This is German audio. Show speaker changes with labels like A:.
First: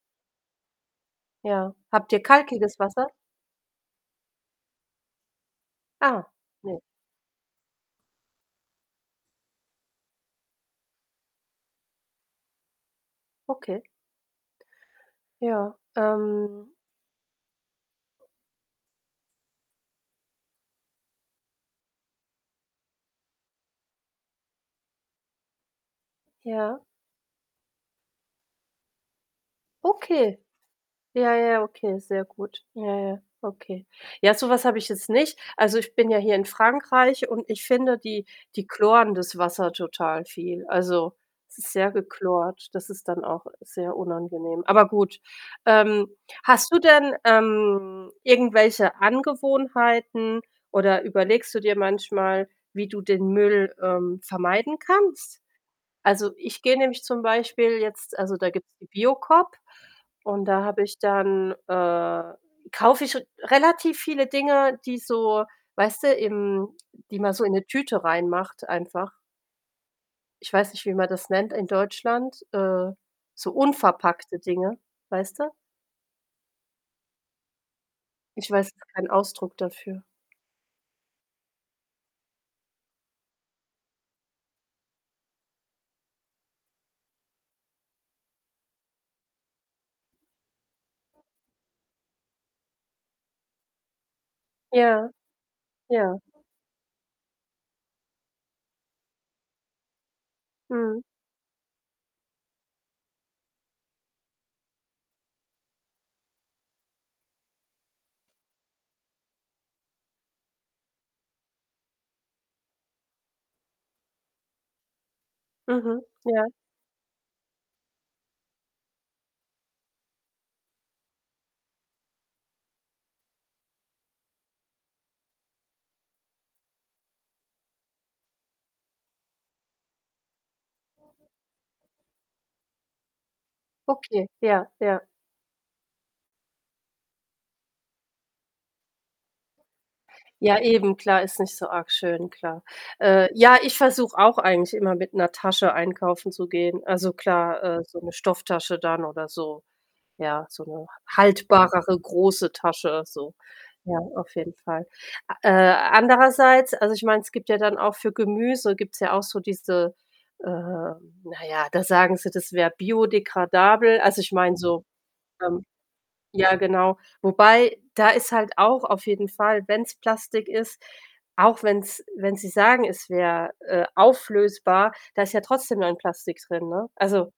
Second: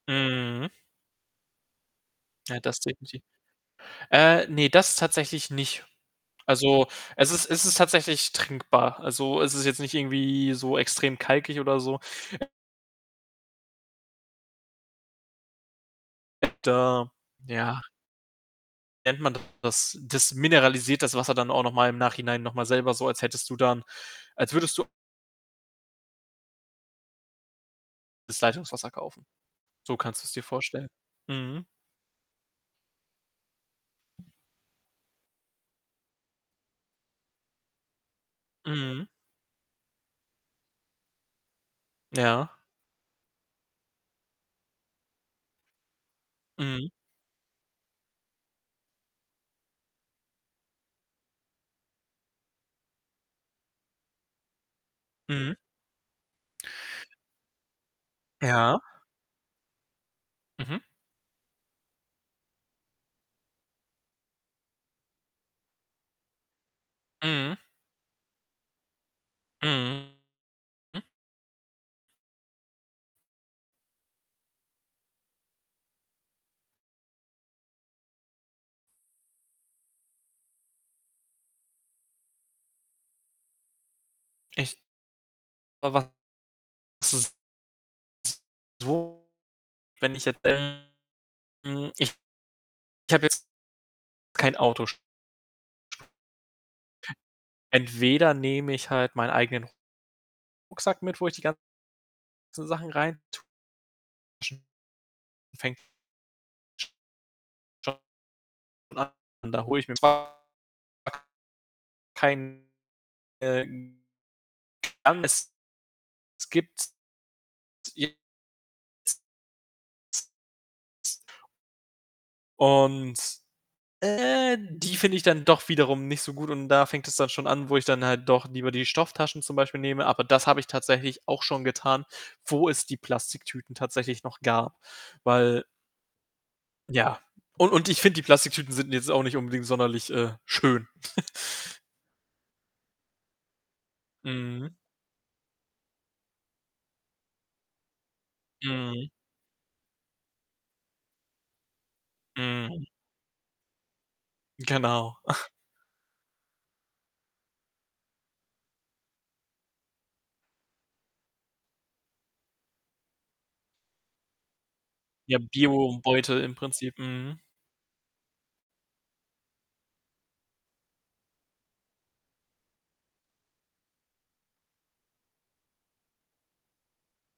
A: Mhm.
B: Ja. Habt ihr
A: Ja,
B: kalkiges
A: das
B: Wasser?
A: definitiv. Äh, ne, das tatsächlich nicht.
B: Ah, ne.
A: Also, es ist es ist tatsächlich trinkbar. Also, es ist jetzt nicht irgendwie so extrem kalkig oder so.
B: Okay. Ja. Ähm
A: Da, ja nennt man denn das? Das mineralisiert das Wasser dann auch noch mal im Nachhinein noch mal selber so, als hättest du dann als würdest du
B: Ja.
A: das Leitungswasser kaufen. So kannst du's
B: Okay.
A: dir vorstellen.
B: Ja, ja,
A: Mhm.
B: okay, sehr gut. Ja, ja, okay. Ja, so was habe ich jetzt nicht. Also, ich bin ja hier in Frankreich und ich finde die die
A: Mhm.
B: chloren das Wasser total viel. Also, es ist sehr
A: Ja.
B: gechlort. Das ist dann auch sehr unangenehm. Aber gut, ähm, hast du
A: Mhm.
B: denn, ähm, irgendwelche Angewohnheiten oder überlegst du dir manchmal, wie du den Müll, ähm, vermeiden kannst?
A: Mhm.
B: Also, ich gehe nämlich zum Beispiel jetzt also, da gibt‘s
A: Ja.
B: die Biocoop und da
A: Mhm.
B: habe ich dann, äh kaufe ich r relativ viele Dinge, die so, weißt du, im die man so in
A: Mhm.
B: 'ne Tüte reinmacht einfach.
A: Mhm.
B: Ich weiß nicht, wie man das nennt in Deutschland. Äh, so unverpackte Dinge, weißt du? Ich weiß gar keinen Ausdruck dafür.
A: Ich [unintelligible] wenn ich jetzt [unintelligible] ich habe jetzt kein Autosch
B: Ja. Ja.
A: [unintelligible] Entweder nehme ich halt meinen eigenen Rucksack
B: Mhm.
A: mit, wo ich die ganzen Sachen reintue [unintelligible] schon an, da hole ich [unintelligible] kein [unintelligible] es
B: Mhm, ja.
A: gibt's. [unintelligible] Und, äh, die finde ich dann doch wiederum nicht so gut und da fängt es dann schon an, wo ich dann halt doch lieber die Stofftaschen zum Beispiel nehme. Aber das habe tatsächlich auch schon getan, wo es die Plastiktüten tatsächlich
B: Okay,
A: noch
B: ja,
A: gab,
B: ja.
A: weil ja. Und und ich finde, die Plastiktüten sind jetzt auch nicht unbedingt sonderlich, äh,
B: Ja,
A: schön.
B: eben, klar, ist nicht so arg schön, klar. Äh, ja, ich versuche auch eigentlich
A: Mhm.
B: immer mit 'ner Tasche einkaufen zu gehen. Also, klar, äh, so 'ne Stofftasche dann,
A: Mhm.
B: oder so. Ja, so 'ne h haltbarere, große
A: Mhm.
B: Tasche, so. Ja, auf jeden Fall.
A: Genau.
B: Äh, andererseits, also, ich meine, es gibt ja dann auch für Gemüse gibt's ja auch so diese äh, na ja, da sagen sie, das wäre biodégradable. Also, ich meine so,
A: Ja,
B: ähm
A: Biobeutel
B: ja,
A: im
B: genau.
A: Prinzip. Mhm.
B: Wobei, da ist halt auch auf jeden Fall, wenn's Plastik ist auch wenn's wenn sie sagen, es wäre, äh, auflösbar, da ist ja trotzdem dann Plastik drin, ne? Also